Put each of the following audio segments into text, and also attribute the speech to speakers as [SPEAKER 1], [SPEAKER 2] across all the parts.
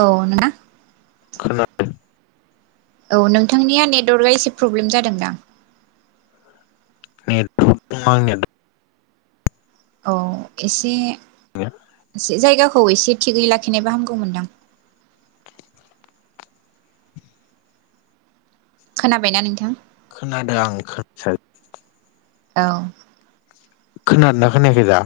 [SPEAKER 1] औ ना
[SPEAKER 2] खोनादों
[SPEAKER 1] औ नोंथांनिया नेटवार्कआ एसे प्रब्लेम जादोंदां
[SPEAKER 2] नेट थ' दं आंनिया
[SPEAKER 1] औ एसे
[SPEAKER 2] दंनाया
[SPEAKER 1] एसे जायगा खौ एसे थिगै लाखिनायबा हामगौमोनदां खोनाबायना नोंथां
[SPEAKER 2] खोनादों आं [unintelligible]
[SPEAKER 1] औ
[SPEAKER 2] खोनादों ना खोनायाखै दा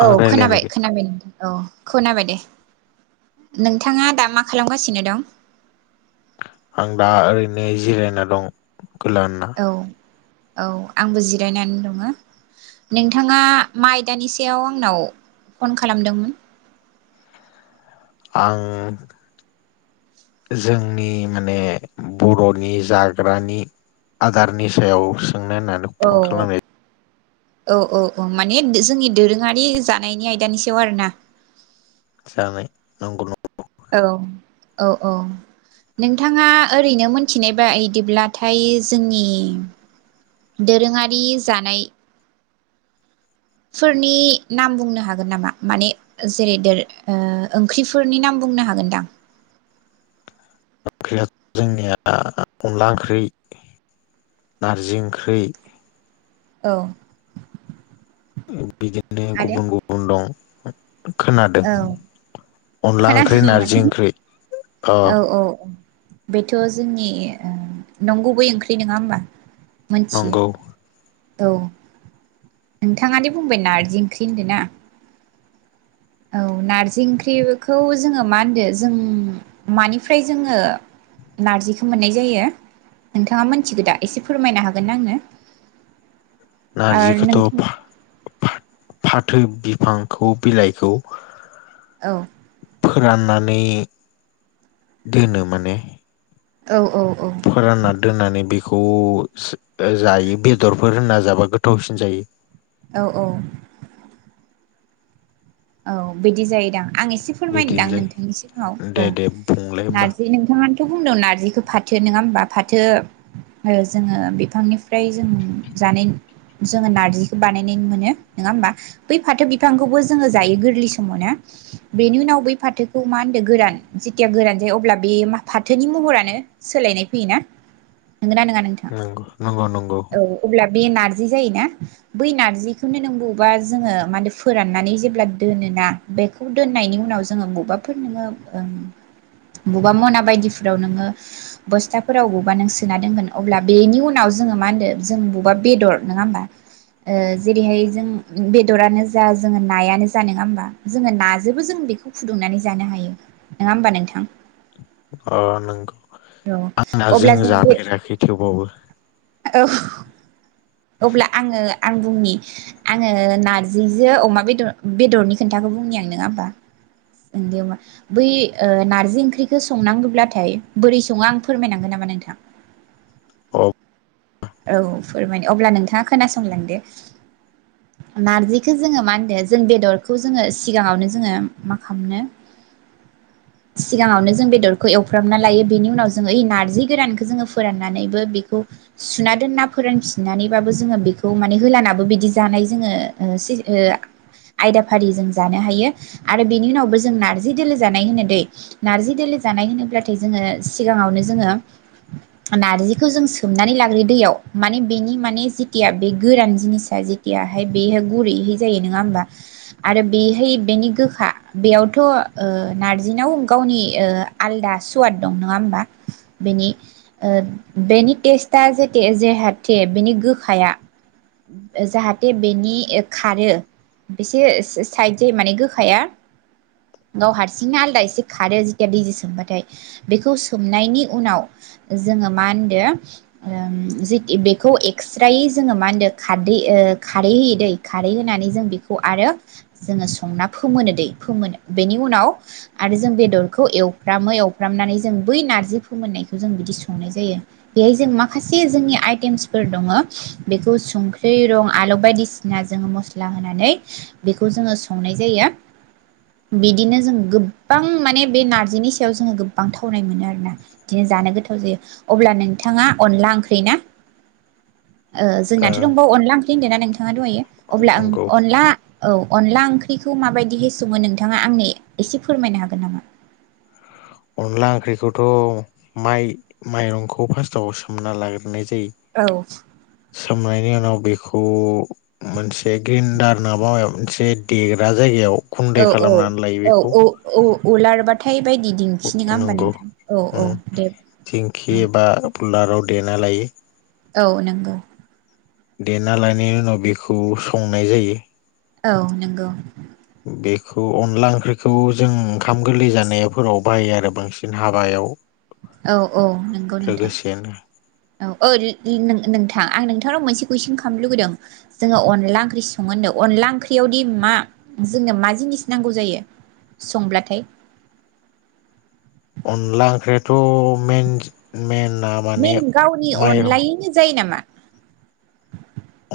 [SPEAKER 1] औ
[SPEAKER 2] आं
[SPEAKER 1] खोनाबाय
[SPEAKER 2] रायलायनायखौ
[SPEAKER 1] खोनाबाय नोंथां औ खोनाबाय दे नोंथाङा दा मा खालामगासिनो दं
[SPEAKER 2] आं दा ओरैनो जिरायना दं गोलानना
[SPEAKER 1] औ औ आंबो जिरायनानै दङ नोंथाङा मा आइदानि सायाव आंनाव फन खालामदोंमोन
[SPEAKER 2] आं जोंनि माने बर'नि जाग्रानि आदारनि सायाव सोंनो होननानै फन
[SPEAKER 1] औ
[SPEAKER 2] खालामनाय
[SPEAKER 1] औ औ औ माने जोंनि दोरोङारि जानायनि आयदानि सायाव आरोना
[SPEAKER 2] जानाय नंगौ नंगौ
[SPEAKER 1] औ औ औ नोंथाङा ओरैनो मोनथिनाय बायबिदिब्लाथाय जोंनि दोरोङारि जानाय फोरनि नाम बुंनो हागोन नामा माने जेरै दोरो ओ ओंख्रिफोरनि नाम बुंनो हागोनदां
[SPEAKER 2] ओंख्रिया जोंनिया अनला ओंख्रि नारजि ओंख्रि
[SPEAKER 1] औ
[SPEAKER 2] उम बिदिनो
[SPEAKER 1] आदाया
[SPEAKER 2] गुबुन गुबुन दं हम खोनादों
[SPEAKER 1] औ
[SPEAKER 2] अनला ओंख्रि
[SPEAKER 1] खोनादों माने
[SPEAKER 2] नारजि ओंख्रि अ
[SPEAKER 1] औ औ बेथ' जोंनि नंगुबै ओंख्रि नोङा होमबा मोनथियो
[SPEAKER 2] नंगौ
[SPEAKER 1] औ नोंथाङादि बुंबाय नारजि ओंख्रि होनदों ना औ नारजि ओंख्रिखौ जोङो मा होनदों जों मानिफ्राय जोङो नारजिखौ मोननाय जायो नोंथाङा मोनथिगो दा एसे फोरमायनो हागोन आंनो आरो
[SPEAKER 2] नारजिखौथ'
[SPEAKER 1] नोंथां
[SPEAKER 2] फा फा फा थो बिफांखौ बिलाइखौ
[SPEAKER 1] औ
[SPEAKER 2] फोराननानै दोनो माने
[SPEAKER 1] औ औ औ
[SPEAKER 2] फोरानना दोननानै बे खौ जायो बेदरफोर होनना जाबा गोथावसिन जायो
[SPEAKER 1] औ औ औ बिदि जायोदां आं एसे फोरमायनोदां
[SPEAKER 2] बिदिनो जायो
[SPEAKER 1] नोंथांनि सिगाङाव औ
[SPEAKER 2] दे दे बुंलाय होमबा
[SPEAKER 1] नारजि नोंथाङानोथ' बुंदों नारजिखौ फाथो नोङा होमबा फाथो जोङो बिफांनिफ्राय जों जानाय जोङो नारजिखौ बानायनाय मोनो नङा होमबा बै फाथो बिफांखौबो जोङो जायो गोरलै समावना बेनि उनाव बै फाथोखौ मा होनदों गोरान जेथिया गोरान जायो अब्ला बे फाथोनि महरानो सोलायनाय फैयोना नोंगोना नङा नोंथां
[SPEAKER 2] नंगौ नंगौ नंगौ
[SPEAKER 1] औ अब्ला बे नारजि जायोना बै नारजिखौनो नों बबावेबा जोङो माने फोराननानै जे [unintelligible] दोनोना बे दोनायनि उनाव जोङो बबेबाफोर नो बबेबा मना बायदिफोराव नोङो बस्थाफोराव बबेबा नों सोना दोनगोन अब्ला बेनि उनाव जोङो मा होनो जों बबेबा बेदर नङा होमबा जेरैहाय जों बेदरानो जा जो नायानो जा नङा होमबा जोङो नाजोबो जों बेखौ फुदुंनानै जानो हायो नङा होमबा नोंथां
[SPEAKER 2] अ नंगौ आंना जों
[SPEAKER 1] अब्ला जोङो बे
[SPEAKER 2] जाफेराखै थेवबावबो
[SPEAKER 1] औ अब्ला आङो आं बुंनि आङो नार्जिजों अमा बेदर बेदरनि खोन्थाखौ बुंनि आं नङा होमबा दे होनबा बै नार्जि ओंख्रिखौ संनांगौब्लाथाय बोरै सङो आं फोरमायनांगोन नामा नोंथां
[SPEAKER 2] औ
[SPEAKER 1] औ फोरमायनो अब्ला नोंथाङा खोनासंलांदो नारजिखौ जोङो मा होनदों जों बेदरखौ जोङो सिगाङावनो जोङो मा खामनो सिगाङावनो जों बेदरखौ एवफ्रामना लायो बेनि उनाव जोङो ओइ नार्जि गोरानखौ जोङो फोराननानैबो बेखौ सुना दोनना फोरानफिननानैबाबो जोङो बेखौ माने होलानाबो बिदि जानाय जोङो आयदाफारि जों जानो हायो आरो बेनि उनावबो जों नार्जि दोलो जानाय होनो दै नार्जि दोलो जानाय होनोब्लाथाय जोङो सिगाङावनो जोङो नार्जिखौ जों सोमनानै ला दैयाव माने बेनि माने जेथिया बे गोरान जिनिसा जेथियाहाय बेहाय गुरैहै जायो नोङा होमबा आरो बेहाय बेनि गोखा बेयावथ' ओ नारजिनाव गावनि आलदा सुवाद दं नङा होमबा बेनि बेनि टेस्ट दा जे जाहाथे बेनि गोखाया जाहाथे बेनि खारो बेसे साइद जायो माने गोखाया गाव हारसिंनो आलादा एसे खारो जेथिया दैजों सोमबाथाय बेखौ सोमनायनि उनाव जोङो मा होनदो बेखौ एक्स्रायै जोङो मा होनदों खारदै खारै होयो दै खारै होनानै जों बेखौ आरो जोङो संना फोमोनो दै फोमोनो बेनि उनाव आरो जों बेदरखौ एवफ्रामो एवफ्रामनानै जों बै नारजि फोमोननायखौ जों बिदि संनाय जायो बेहाय जों मा खासे जोंनि आइटेमसफोर दङ बेखौ संख्रि रं आलौ बायदिसिना जोङो मस्ला होनानै बेखौ जोङो संनाय जायो बिदिनो जों गोबां माने बे नारजिनि सायाव जोङो गोबां थावनाय मोनो आरोना बिदिनो जानो गोथाव जायो अब्ला नोंथाङा अनला ओंख्रि ना ओ जोंनाथ' दंबावो अनला ओंख्रि होनदों ना नोंथाङा दंहायो अब्ला आं
[SPEAKER 2] नंगौ
[SPEAKER 1] अनला औ अनला ओंख्रिखौ माबायदि हो सङो नोंथाङा आंनो एसे फोरमायनो हागोन नामा
[SPEAKER 2] अनला ओंख्रिखौथ' माइ माइरंखौ फास्स्टआव सोमना लाग्रोननाय जायो
[SPEAKER 1] औ
[SPEAKER 2] सोमनायनि उनाव बेखौ मोनसे ग्रिनडार नाङाबा मोनसे देग्रा जायगायाव
[SPEAKER 1] औ
[SPEAKER 2] गुन्दै
[SPEAKER 1] औ
[SPEAKER 2] खालामनानै लायो बेखौ
[SPEAKER 1] औ औ उलारबाथाय बायदि दिन्थियो नोङा होमबा
[SPEAKER 2] नंगौ
[SPEAKER 1] नोंथां औ औ
[SPEAKER 2] उम
[SPEAKER 1] दे
[SPEAKER 2] दिंखि
[SPEAKER 1] औ
[SPEAKER 2] एबा उलाराव देना लायो
[SPEAKER 1] औ नंगौ
[SPEAKER 2] देना लनायनि उनाव बेखौ संनाय जायो
[SPEAKER 1] औ नंगौ
[SPEAKER 2] बेखौ अनला ओंख्रिखौ जों ओंखाम गोरलै जानायफोराव बाहायो आरो बांसिन हाबायाव
[SPEAKER 1] औ औ नंगौ नोंथां
[SPEAKER 2] लोगोसेनो
[SPEAKER 1] औ औ नोंथां आं नोंथांनाव मोनसे कुइसन खालामनो लुुबैदों जोङो अनला ओंख्रि सङो होनदों अनला ओंख्रियावदि मा जोंनो मा जिनिस नांगौ जायो संब्लाथाय
[SPEAKER 2] अनला ओंख्रिथ' मेन माने
[SPEAKER 1] मेन गावनि
[SPEAKER 2] माइरं
[SPEAKER 1] अनलायैनो जायो नामा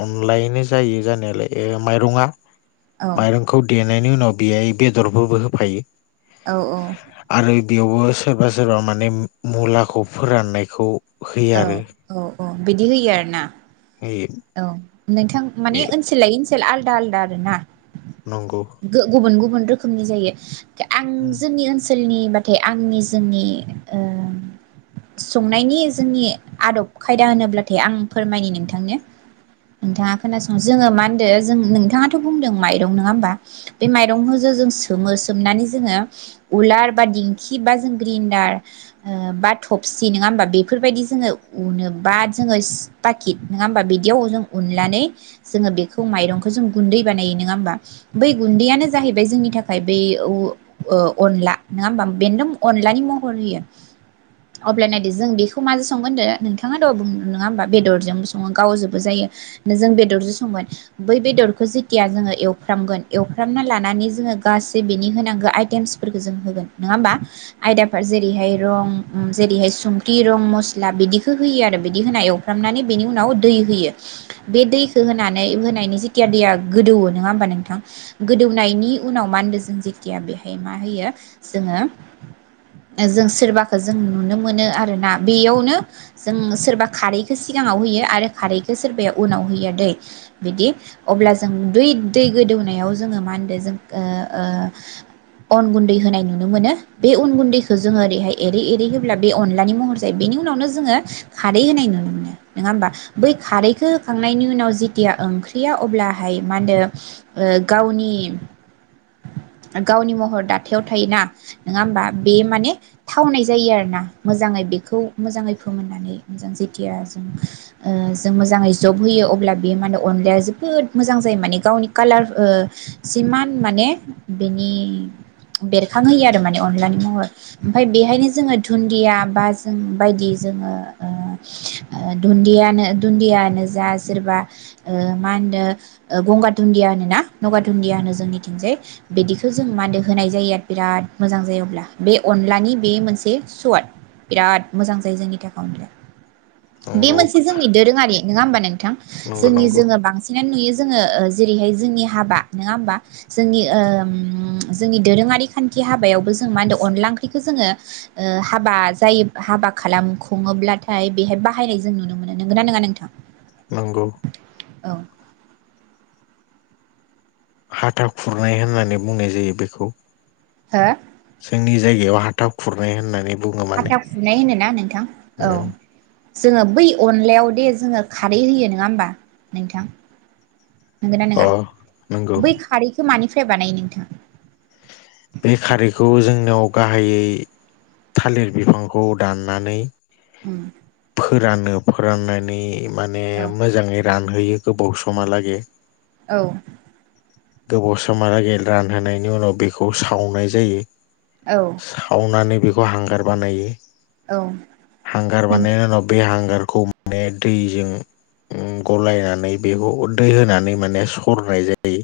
[SPEAKER 2] अनलायैनो जायो जानायालाय माइरङा
[SPEAKER 1] औ
[SPEAKER 2] माइरंखौ दे नायनि उनाव बेयाय बेदरफोरबो होफायो
[SPEAKER 1] औ औ
[SPEAKER 2] आरो बेयावबो सोरबा सोरबा माने मुलाखौ फोराननायखौ होयो
[SPEAKER 1] औ
[SPEAKER 2] आरो
[SPEAKER 1] औ औ बिदि होयो आरोना
[SPEAKER 2] होयो
[SPEAKER 1] औ नोंथां माने
[SPEAKER 2] बे
[SPEAKER 1] ओनसोल लायै ओनसोल आलदा आलदा आरो ना
[SPEAKER 2] नंगौ
[SPEAKER 1] गुबुन गुबुन गुबुन रोखोमनि जायो आं जोंनि ओनसोल ओनसोलनिबाथाय आंनि जोंनि ओ संनायनि जोंनि आदब खायदा होनोब्लाथाय आं फोरमायनि नोंथांनो नोंथाङा खोनासं जोङो मा होनदो जों नोंथाङाथ' बुंदों माइरं नङा होमबा बे माइरंखौ जो जों सोमो सोमनानै जोङो उलार बा दिंखि बा जों ग्रिन्दार ओ बा थबसि नङा होमबा बेफोरबायदि जोङो उनो बा जोङो पाकिट नङा होमबा बिद बिदियाव जों उननानै जोङो बेखौ माइरंखौ जों गुन्दै बानायो नोङा होमबा बै गुन्दैयानो जाहैबाय जोंनि थाखाय बै ओ अनला नोङा होमबा बेन्दों अनलानि महर होयो अब्लानिया जों बेखौ माजों संगोन होनदो नोंथाङा द' नङा होमा बेदरजों सङो गाव ज जायो जों बेदरजों संगोन बै बेदरखौ जेथिया जोङो एवफ्रामगोन एवफ्रामना लानानै जोङो गासै बिनि होनांगो आइटेमसफोरखौ जों होगोन नोङा होमबा आयटेमफोर जेरैहाय रं जेरैहाय संख्रि रं मस्ला बिदिखौ होयो आरो बिदि होना एवफ्रामनानै बिनि उनाव दै होयो बे दैखौ होनानै होनायनि जेथिया दैया गोदौओ नोङा होमबा नोंथां गोदौनायनि उनाव मा होनदों जों जेथिया बेहाय मा होयो जोङो जों सोरबाखो जों नुनो मोनो आरोना बेयावनो जों सोरबा खारैखौ सिगाङाव होयो आरो खारै सोरबाया उनाव होया दै बिदि अब्ला जों दै दै गोदौनायाव जोङो मा होनो जों ओ ओ अन गुन्दै होनाय नुनो मोनो बे अन गुन्दैखौ जोङो ओरैहाय एरै एरै होब्ला बे अनलानि महर जायो बेनि उनावनो जोङो खारै होनाय नुनो मोनो नोङा होमबा बै खारैखौ होखांनायनि उनाव जेथिया ओंख्रिया अब्लाहाय मा होनदो ओ गावनि गावनि महर दाथायाव थायोना नोङा होमबा बे माने थावनाय जायो आरो ना मोजाङै बेखौ मोजाङै फोमोननानै मोजां जेथिया जों ओ जों मोजाङै जबहोयो अब्ला बेयो माने अनलाया जोबोद मोजां जायो माने गावनि कालार ओ सिमान माने बेनि बेरखांहोयो आरो माने अनलानि महर ओमफाय बेहायनो जोङो धुन्दिया बा जों बायदि जोङो ओ धुन्दियानो दुन्दिया होननो जा सोरबा मा होनो गंगार दुन्दिया होनोना गंगार दुन्दिया होनो जोंनिथिंजाय बिदिखौ जों मा होनदो होनाय जायो आरो बिराद मोजां जायो अब्ला बे अनलानि बे मोनसे सवाद बिराद मोजां जायो जोंनि थाखाय अनलाया बे
[SPEAKER 2] नंगौ
[SPEAKER 1] मोनसे जोंनि दोरों नङा होनबा नोंथां
[SPEAKER 2] नंगौ
[SPEAKER 1] जोंनि
[SPEAKER 2] नंगौ
[SPEAKER 1] जोङो बांसिनानो नुयो जोङो जेरैहाय जोंनि हाबा नोङा हाबा जोंनि ओ जोंनि दोरोङारि खान्थि हाबायावबो जों मा होन अनला ओंख्रिखौ जोङो ओ हाबा जायो हाबा खालाम खुङोब्लाथाय बेहाय बाहायनाय जों नुनो मोनो नोंगोना नोंआ नों थां
[SPEAKER 2] नंगौ
[SPEAKER 1] औ
[SPEAKER 2] हाथा खुरनाय होननानै बुंनाय जायो बेखौ
[SPEAKER 1] हो
[SPEAKER 2] जोंनि जायगायाव हाथा खुरनाय होननानै बुङो माने
[SPEAKER 1] हाथा खुरनाय होनोना नोंथां औ
[SPEAKER 2] उम
[SPEAKER 1] जोङो बै अनलायाव दे जोङो खारै होयो नोङा होमबा नोंथां नंगो ना नङा
[SPEAKER 2] अ नंगौ
[SPEAKER 1] बै खारैखौ मानि था फ्राय बानायो नोंथां
[SPEAKER 2] बे खारैखौ जोंनियाव गाहायै थालिर बिफांखौ दाननानै
[SPEAKER 1] [unintelligible]
[SPEAKER 2] रानो फोराननानै माने
[SPEAKER 1] औ
[SPEAKER 2] मोजाङै रान होयो गोबाव समा लागे
[SPEAKER 1] औ
[SPEAKER 2] गोबाव समालागे रानहोनायनि उनाव बे खौ सावनाय जायो
[SPEAKER 1] औ
[SPEAKER 2] सावनानानै बेख खौ हांगार बानायो
[SPEAKER 1] औ
[SPEAKER 2] हांगार
[SPEAKER 1] नोंथां
[SPEAKER 2] बानायनायनि उनाव बे हांगार खौ माने दैजों उम गलायनानै बेखौ दै होनानै माने सरनाय जायो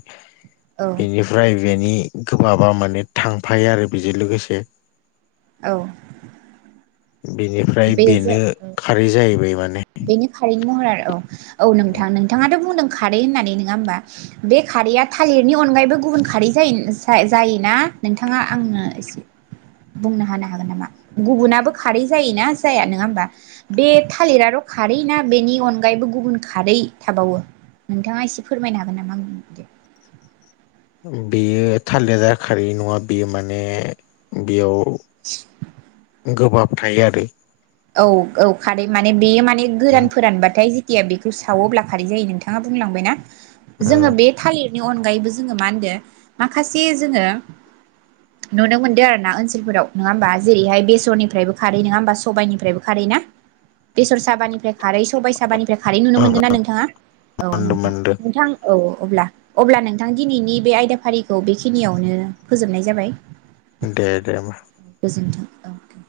[SPEAKER 1] औ
[SPEAKER 2] बेनिफ्राय बेनि गोबाबा माने थांफायो आरो बेजों लोगोसे
[SPEAKER 1] औ
[SPEAKER 2] बिनिफ्राय
[SPEAKER 1] बेजों
[SPEAKER 2] बेनो
[SPEAKER 1] औ
[SPEAKER 2] खारै जाहैबाय माने
[SPEAKER 1] बेनि खारैनि महरा औ औ नोंथां नोंथाङाथ' बुंदों खारै होननानै नोङा होनबा बे खारैया थालिरनि अनगायैबो गुबुन खारै जायोना नोंथाङा आंनो एसे बुंनो हानो हागोन नामा गुबुनाबो खारै जायोना जाया नोङा होमबा बे थालिराथ' खारै ना बेनि अनगायैबो गुबुन खारै थाबावो नोंथाङा एसे फोरमायनो हागोन नामा बुं
[SPEAKER 2] बेयो थालेरा खारै नङा बेयो माने बेयाव
[SPEAKER 1] [unintelligible]
[SPEAKER 2] गोबाब थायो आरो
[SPEAKER 1] औ औ खारै माने बेयो माने गोरान
[SPEAKER 2] ओम
[SPEAKER 1] फोरानबाथाय या बेखौ सावोब्ला खारै जायो नोंथाङा बुंलांबायना जोङो
[SPEAKER 2] ओम
[SPEAKER 1] बे थालिर अनगायैबो जोङो मा होनदों माखासे जोङो नुनो मोनदो आरो ना ओनसोलाव नोङा होनबा जेरैहाय बेसरनिफ्रायबो खारै नङा होनबा सबाइनिफ्राय खार ना बेसर साबानिफ्राय खारै सबाय साबानिफ्राय खारै खारै नुनो
[SPEAKER 2] ओं ओं
[SPEAKER 1] मोनदों ना नोंथाङा औ
[SPEAKER 2] मोनदों
[SPEAKER 1] नोंथां
[SPEAKER 2] मोनदों
[SPEAKER 1] नोंथां औ अब्ला अब्ला नोंथां दिनैनि बे आयदाफारिखौ बेखिनियावनो फोजोबनाय जाबाय
[SPEAKER 2] दे दे होमबा
[SPEAKER 1] गोजोन्थों औके